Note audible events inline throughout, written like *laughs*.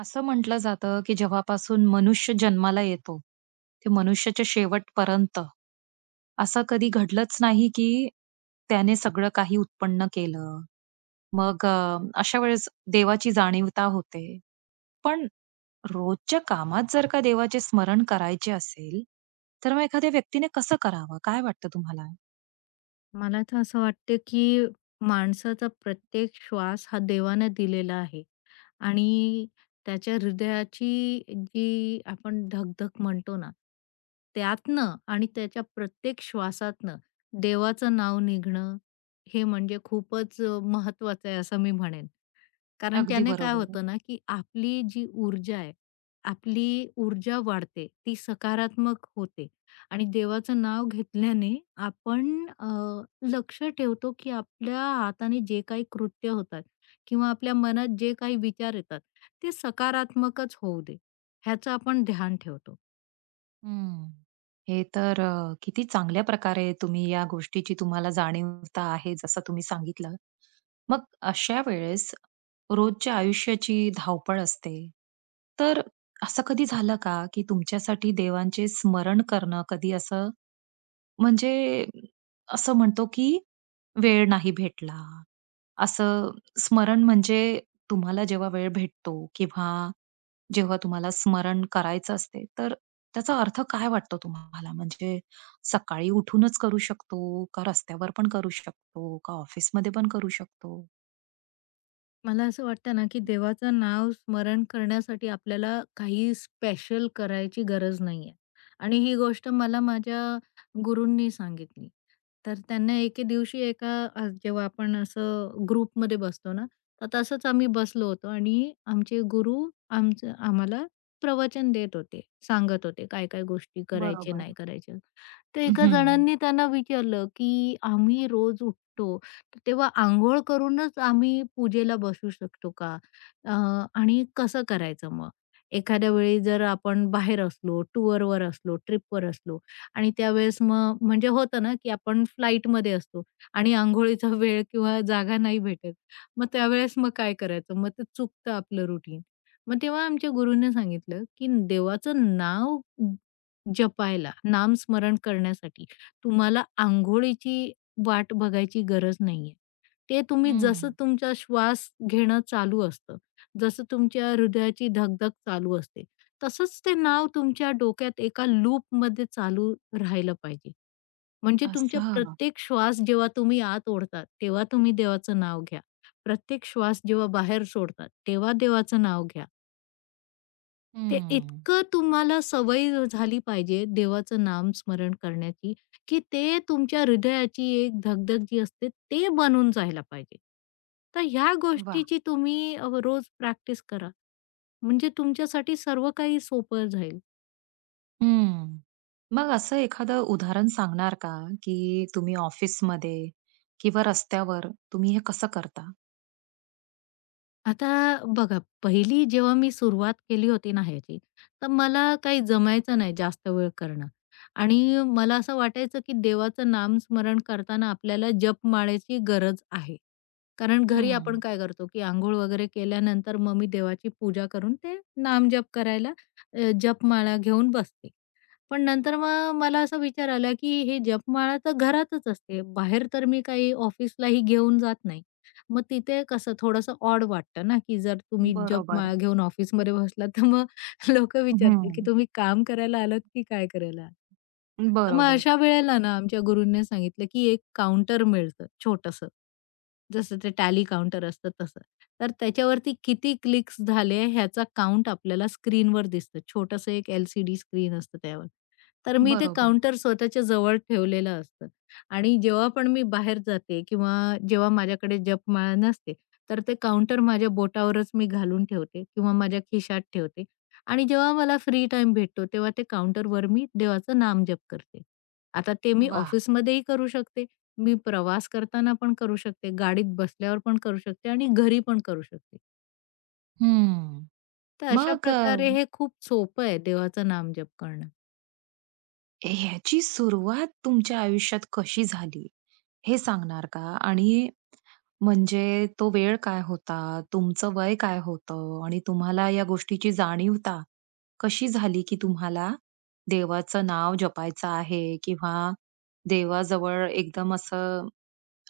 असं म्हटलं जातं, की जेव्हापासून मनुष्य जन्माला येतो, ते मनुष्याच्या शेवटपर्यंत, असं कधी घडलंच नाही, की त्याने सगळं काही उत्पन्न केलं. मग अशा वेळेस देवाची जाणीवता होते. पण रोजच्या कामात जर का देवाचे स्मरण करायचे असेल, तर मग एखाद्या व्यक्तीने कसं करावं? काय वाटतं तुम्हाला? मला तर असं वाटतं, की माणसाचा प्रत्येक श्वास हा देवाने दिलेला आहे आणि त्याच्या हृदयाची जी आपण धक-धक म्हणतो ना, त्यातनं आणि त्याच्या प्रत्येक श्वासातनं देवाचं नाव निघणं, हे म्हणजे खूपच महत्वाचं आहे असं मी म्हणेन. कारण अगदी त्याने काय बरोबर. होतं ना, की आपली जी ऊर्जा आहे, आपली ऊर्जा वाढते, ती सकारात्मक होते आणि देवाचं नाव घेतल्याने आपण अ, लक्ष ठेवतो, की आपल्या हाताने जे काही कृत्य होतात किंवा आपल्या मनात जे काही विचार येतात, ते सकारात्मकच होऊ दे, ह्याचं आपण ध्यान ठेवतो. हं. हे तर किती चांगल्या प्रकारे तुम्ही या गोष्टीची तुम्हाला जाणीवता आहे, जसं तुम्ही सांगितलं. मग अशा वेळेस रोजच्या आयुष्याची धावपळ असते. तर असं कधी झालं का, की तुमच्यासाठी देवांचे स्मरण करणं कधी असं म्हणजे असं म्हणतो, की वेळ नाही भेटला, असं स्मरण म्हणजे तुम्हाला जेव्हा वेळ भेटतो किंवा जेव्हा तुम्हाला स्मरण करायचं असते, तर त्याचा अर्थ काय वाटतो तुम्हाला? म्हणजे सकाळी उठूनच करू शकतो, का रस्त्यावर पण करू शकतो, का ऑफिसमध्ये पण करू शकतो? मला असं वाटतं ना, की देवाचं नाव स्मरण करण्यासाठी आपल्याला काही स्पेशल करायची गरज नाहीये आणि ही गोष्ट मला माझ्या गुरूंनी सांगितली. तर त्यांना एके दिवशी एका जेव्हा आपण असं ग्रुपमध्ये बसतो ना, तर तसंच आम्ही बसलो होतो आणि आमचे गुरु आमचं आम्हाला प्रवचन देत होते. सांगत होते काय-काय गोष्टी करायचे, बरोबर. नाही करायच्या. तर एका हं. जणांनी त्यांना विचारलं, की "आम्ही रोज उठतो तेव्हा अंघोळ करूनच आम्ही पूजेला बसू शकतो का? अ, आणि कसं करायचं मग? एखाद्या वेळी जर आपण बाहेर असलो, टूरवर असलो, ट्रिपवर असलो आणि त्यावेळेस मग म्हणजे होतं ना, की आपण फ्लाइटमध्ये असतो आणि अंघोळीचा *laughs* वेळ किंवा जागा नाही भेटत. मग त्यावेळेस मग काय करायचं? मग ते चुकतं आपलं रुटीन. मग तेव्हा आमच्या गुरुने सांगितलं, की देवाचं नाव जपायला, नामस्मरण करण्यासाठी. तुम्हाला अंघोळीची वाट बघायची गरज नाहीये. ते तुम्ही हं. जसं तुमचा श्वास घेणं चालू असतं, जसं तुमच्या हृदयाची धगधग चालू असते, तसंच ते नाव तुमच्या डोक्यात एका लूप लूपमध्ये चालू राहिलं पाहिजे. म्हणजे तुमच्या असं. प्रत्येक श्वास जेव्हा तुम्ही आत ओढता, तेव्हा तुम्ही देवाचं नाव घ्या. प्रत्येक श्वास जेव्हा बाहेर सोडतात, तेव्हा देवाचं नाव घ्या. ते हं. इतकं तुम्हाला सवय झाली पाहिजे देवाचं नाम स्मरण करण्याची, की ते तुमच्या हृदयाची एक धगधग जी असते ते बनून जायला पाहिजे. तर ह्या वाह! गोष्टीची तुम्ही रोज प्रॅक्टिस करा. म्हणजे तुमच्यासाठी सर्व काही सोपं जाईल. हं. मग असं एखादं उदाहरण सांगणार का, की तुम्ही ऑफिसमध्ये किंवा रस्त्यावर तुम्ही हे कसं करता? आता बघा, पहिली जेव्हा मी सुरुवात केली होती ना ह्याची, तर मला काही जमायचं नाही जास्त वेळ करणं आणि मला असं वाटायचं, की देवाचं नामस्मरण करताना आपल्याला जपमाळेची गरज आहे. कारण घरी आपण हं. काय करतो, की अंघोळ वगैरे केल्यानंतर मग मी देवाची पूजा करून ते नामजप करायला जपमाळा घेऊन बसते. पण नंतर मग मला असा विचार आला, की हे जपमाळा तर घरातच असते. बाहेर तर मी काही ऑफिसलाही घेऊन जात नाही. मग तिथे कसं थोडंसं ऑड वाटतं ना, की जर तुम्ही जॉब बरोबर. मा घेऊन ऑफिसमध्ये बसलात, तर मग *laughs* लोकं विचारतील, की हं. तुम्ही काम करायला आलात की काय करायला आलात? तर मग बरोबर, अशा वेळेला ना आमच्या गुरूंनी सांगितलं, की एक काउंटर मिळतं छोटंसं. जसं ते टॅली काउंटर असतं तसं. तर त्याच्यावरती किती क्लिक्स झाले ह्याचा काउंट आपल्याला स्क्रीनवर दिसतं. छोटंसं एक LCD स्क्रीन असतं त्यावर. तर मी ते बरोबर. काउंटर स्वतःच्या जवळ ठेवलेलं असतं. आणि जेव्हा पण मी बाहेर जाते किंवा जेव्हा माझ्याकडे जपमाळा नसते, तर ते काउंटर माझ्या बोटावरच मी घालून ठेवते किंवा माझ्या खिशात ठेवते आणि जेव्हा मला फ्री टाईम भेटतो, तेव्हा ते काउंटरवर मी देवाचं नामजप करते. आता ते मी वाह! ऑफिसमध्येही करू शकते, मी प्रवास करताना पण करू शकते, गाडीत बसल्यावर पण करू शकते आणि घरी पण करू शकते. हं. तर अशा मग प्रकारे हे खूप सोपं आहे देवाचं नामजप करणं. ह्याची सुरुवात तुमच्या आयुष्यात कशी झाली, हे सांगणार का? आणि म्हणजे तो वेळ काय होता? तुमचं वय काय होतं? आणि तुम्हाला या गोष्टीची जाणीवता कशी झाली, की तुम्हाला देवाचं नाव जपायचं आहे किंवा देवाजवळ एकदम असं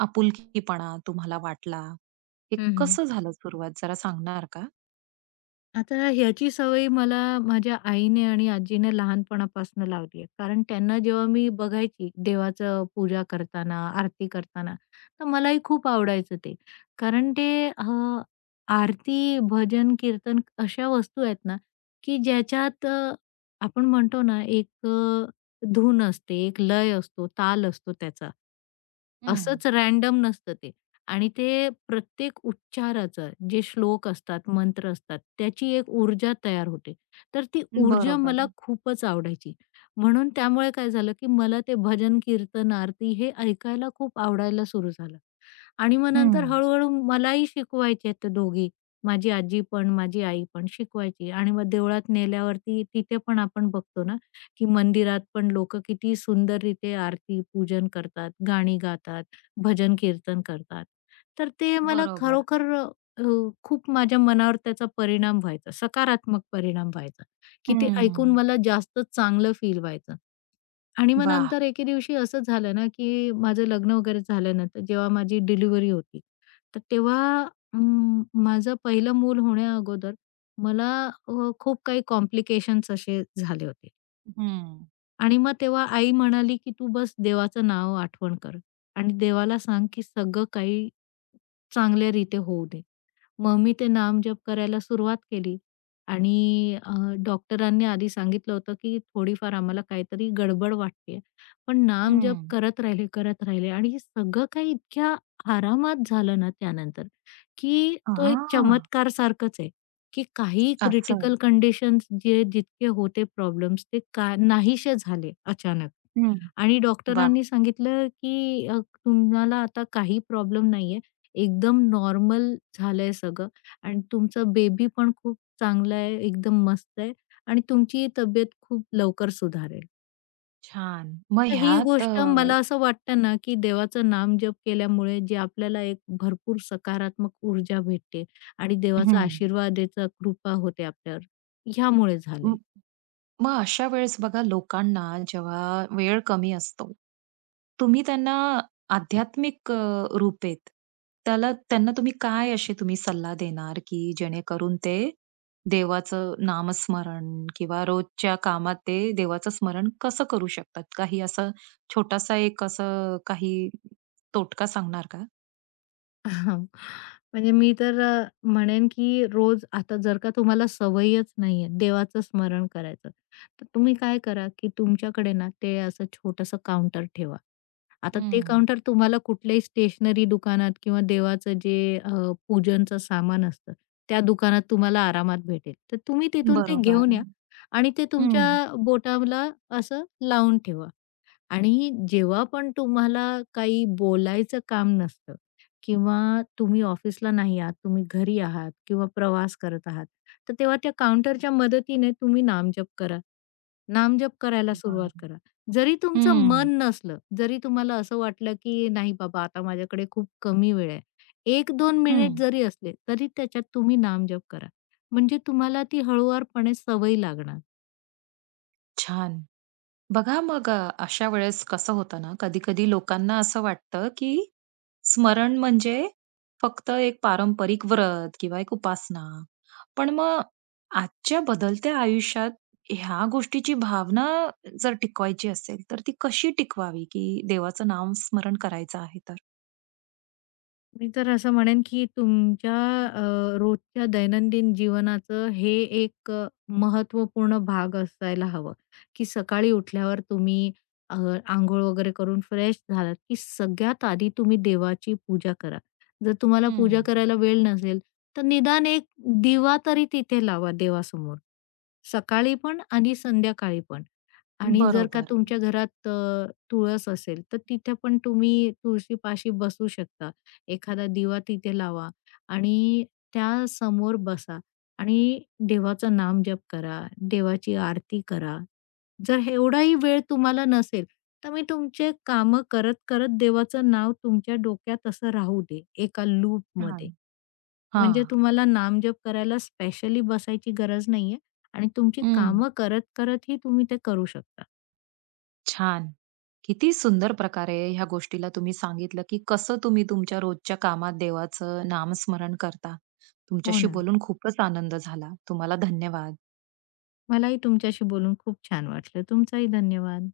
आपुलकीपणा तुम्हाला वाटला. हे कसं झालं सुरुवात जरा सांगणार का? आता ह्याची सवय मला माझ्या आईने आणि आजीने लहानपणापासून लावली आहे. कारण त्यांना जेव्हा मी बघायची देवाचं पूजा करताना, आरती करताना, तर मलाही खूप आवडायचं ते. कारण ते आरती, भजन, कीर्तन अशा वस्तू आहेत ना, की ज्याच्यात आपण म्हणतो ना एक धून असते, एक लय असतो, ताल असतो त्याचा. हं. असंच रॅन्डम नसतं ते. आणि ते प्रत्येक उच्चाराचं जे श्लोक असतात, मंत्र असतात, त्याची एक ऊर्जा तयार होते. तर ती ऊर्जा बरोबर. मला खूपच आवडायची. म्हणून त्यामुळे काय झालं, की मला ते भजन, कीर्तन, आरती हे ऐकायला खूप आवडायला सुरू झालं. आणि मग नंतर हं. हळू मलाही शिकवायचे ते दोघी. माझी आजी पण, माझी आई पण शिकवायची आणि मग देवळात नेल्यावरती तिथे पण आपण बघतो ना, की मंदिरात पण लोकं किती सुंदररीत्या आरती, पूजन करतात, गाणी गातात, भजन, कीर्तन करतात. तर ते मला बरोबर. खरोखर अ, खूप माझ्या मनावर त्याचा परिणाम व्हायचा, सकारात्मक परिणाम व्हायचा, की ते ऐकून हं. मला जास्त चांगलं फील व्हायचं. आणि मग वाह! नंतर एके दिवशी असं झालं ना, की माझं लग्न वगैरे झालं ना, तर जेव्हा माझी डिलिव्हरी होती, तर तेव्हा माझं पहिलं मूल होण्याअगोदर मला अ, खूप काही कॉम्प्लिकेशन्स असे झाले होते. हं. आणि मग तेव्हा आई म्हणाली, की "तू बस देवाचं नाव आठवण कर आणि देवाला सांग, की सगळं काही चांगल्या रीते होऊ दे. मग मी ते नामजप करायला सुरुवात केली आणि डॉक्टरांनी आधी सांगितलं होतं, की थोडीफार आम्हाला काहीतरी गडबड वाटतेय. पण नामजप हं. करत राहिले, करत राहिले आणि सगळं काही इतक्या आरामात झालं ना त्यानंतर. की तो एक हां. चमत्कार सारखंच आहे, की काही असं. क्रिटिकल कंडिशन्स जे जितके होते प्रॉब्लेम्स ते का नाहीसे झाले अचानक. हं. आणि वाह! डॉक्टरांनी सांगितलं, की तुम्हाला आता काही प्रॉब्लेम नाहीये. एकदम नॉर्मल झालंय सगळं आणि तुमचं बेबी पण खूप चांगलं आहे, एकदम मस्त आहे आणि तुमची तब्येत खूप लवकर सुधारेल. छान. मग तर ही ह्यात गोष्ट मला असं वाटतं ना, की देवाचं नामजप केल्यामुळे जे आपल्याला एक भरपूर सकारात्मक ऊर्जा भेटते आणि देवाचा हं. आशीर्वादाचा कृपा होते आपल्यावर, ह्यामुळे म झालंय. मग अशा वेळेस बघा लोकांना जेव्हा वेळ कमी असतो, तुम्ही त्यांना आध्यात्मिक रूपेत त्याला त्यांना तुम्ही काय असे तुम्ही सल्ला देणार, की जेणेकरून ते देवाचं नामस्मरण किंवा रोजच्या कामात ते देवाचं स्मरण कसं करू शकतात? काही असा छोटासा एक असं काही तोटका सांगणार का? *laughs* म्हणजे मी तर म्हणेन की रोज आता जर का तुम्हाला सवयच नाहीये देवाचं स्मरण करायचं, तर तुम्ही काय करा की तुमच्याकडे ना ते असं छोटंसं काउंटर ठेवा. आता ते हं. काउंटर तुम्हाला कुठल्याही स्टेशनरी दुकानात किंवा देवाचं जे पूजनचं सामान असतं, त्या दुकानात तुम्हाला आरामात भेटेल. तर तुम्ही तिथून ते बरोबर. घेऊन या आणि ते तुमच्या हं. बोटाला असं लावून ठेवा. आणि जेव्हा पण तुम्हाला काही बोलायचं काम नसतं किंवा तुम्ही ऑफिसला नाही आहात, तुम्ही घरी आहात किंवा प्रवास करत आहात, तर तेव्हा त्या काउंटरच्या मदतीने तुम्ही नामजप करा. नामजप करायला बरं. सुरुवात करा. जरी तुमचं मन हं. नसलं, जरी तुम्हाला असं वाटलं की नाही बाबा आता माझ्याकडे खूप कमी वेळ आहे. 1-2 हं. मिनिट जरी असले, तरी त्याच्यात तुम्ही नामजप करा. म्हणजे तुम्हाला ती हळूवारपणे सवय लागणार. छान. बघा मग अशा वेळेस कसं होतं ना, कधी-कधी लोकांना असं वाटतं, की स्मरण म्हणजे फक्त एक पारंपरिक व्रत किंवा एक उपासना. पण मग आजच्या बदलत्या आयुष्यात ह्या गोष्टीची भावना जर टिकवायची असेल, तर ती कशी टिकवावी, की देवाचं नाम स्मरण करायचं आहे तर? मी तर असं म्हणेन की तुमच्या रोजच्या दैनंदिन जीवनाचं हे एक महत्त्वपूर्ण भाग असायला हवं, की सकाळी उठल्यावर तुम्ही अ, अंघोळ वगैरे करून फ्रेश झालात, की सगळ्यात आधी तुम्ही देवाची पूजा करा. जर तुम्हाला पूजा हं. करायला वेळ नसेल, तर निदान एक दिवा तरी तिथे लावा देवासमोर. सकाळी पण आणि संध्याकाळी पण. आणि जर का बरोबर. तुमच्या घरात तुळस असेल, तर तिथे पण तुम्ही तुळशीपाशी बसू शकता. एखादा दिवा तिथे लावा आणि त्या समोर बसा आणि देवाचं नामजप करा, देवाची आरती करा. जर एवढाही वेळ तुम्हाला नसेल, तर मी तुमचे कामं करत-करत देवाचं नाव तुमच्या डोक्यात असं राहू दे एका छान. लूपमध्ये. हां. म्हणजे तुम्हाला नामजप करायला स्पेशली बसायची गरज नाहीये आणि तुमची हं. कामं करत-करतही तुम्ही ते करू शकता. छान. किती सुंदर प्रकारे ह्या गोष्टीला तुम्ही सांगितलं, की कसं तुम्ही तुमच्या रोजच्या कामात देवाचं नामस्मरण करता. हो तुमच्याशी ना. बोलून खूपच आनंद झाला. तुम्हाला धन्यवाद. मलाही तुमच्याशी बोलून खूप छान वाटलं. तुमचाही धन्यवाद.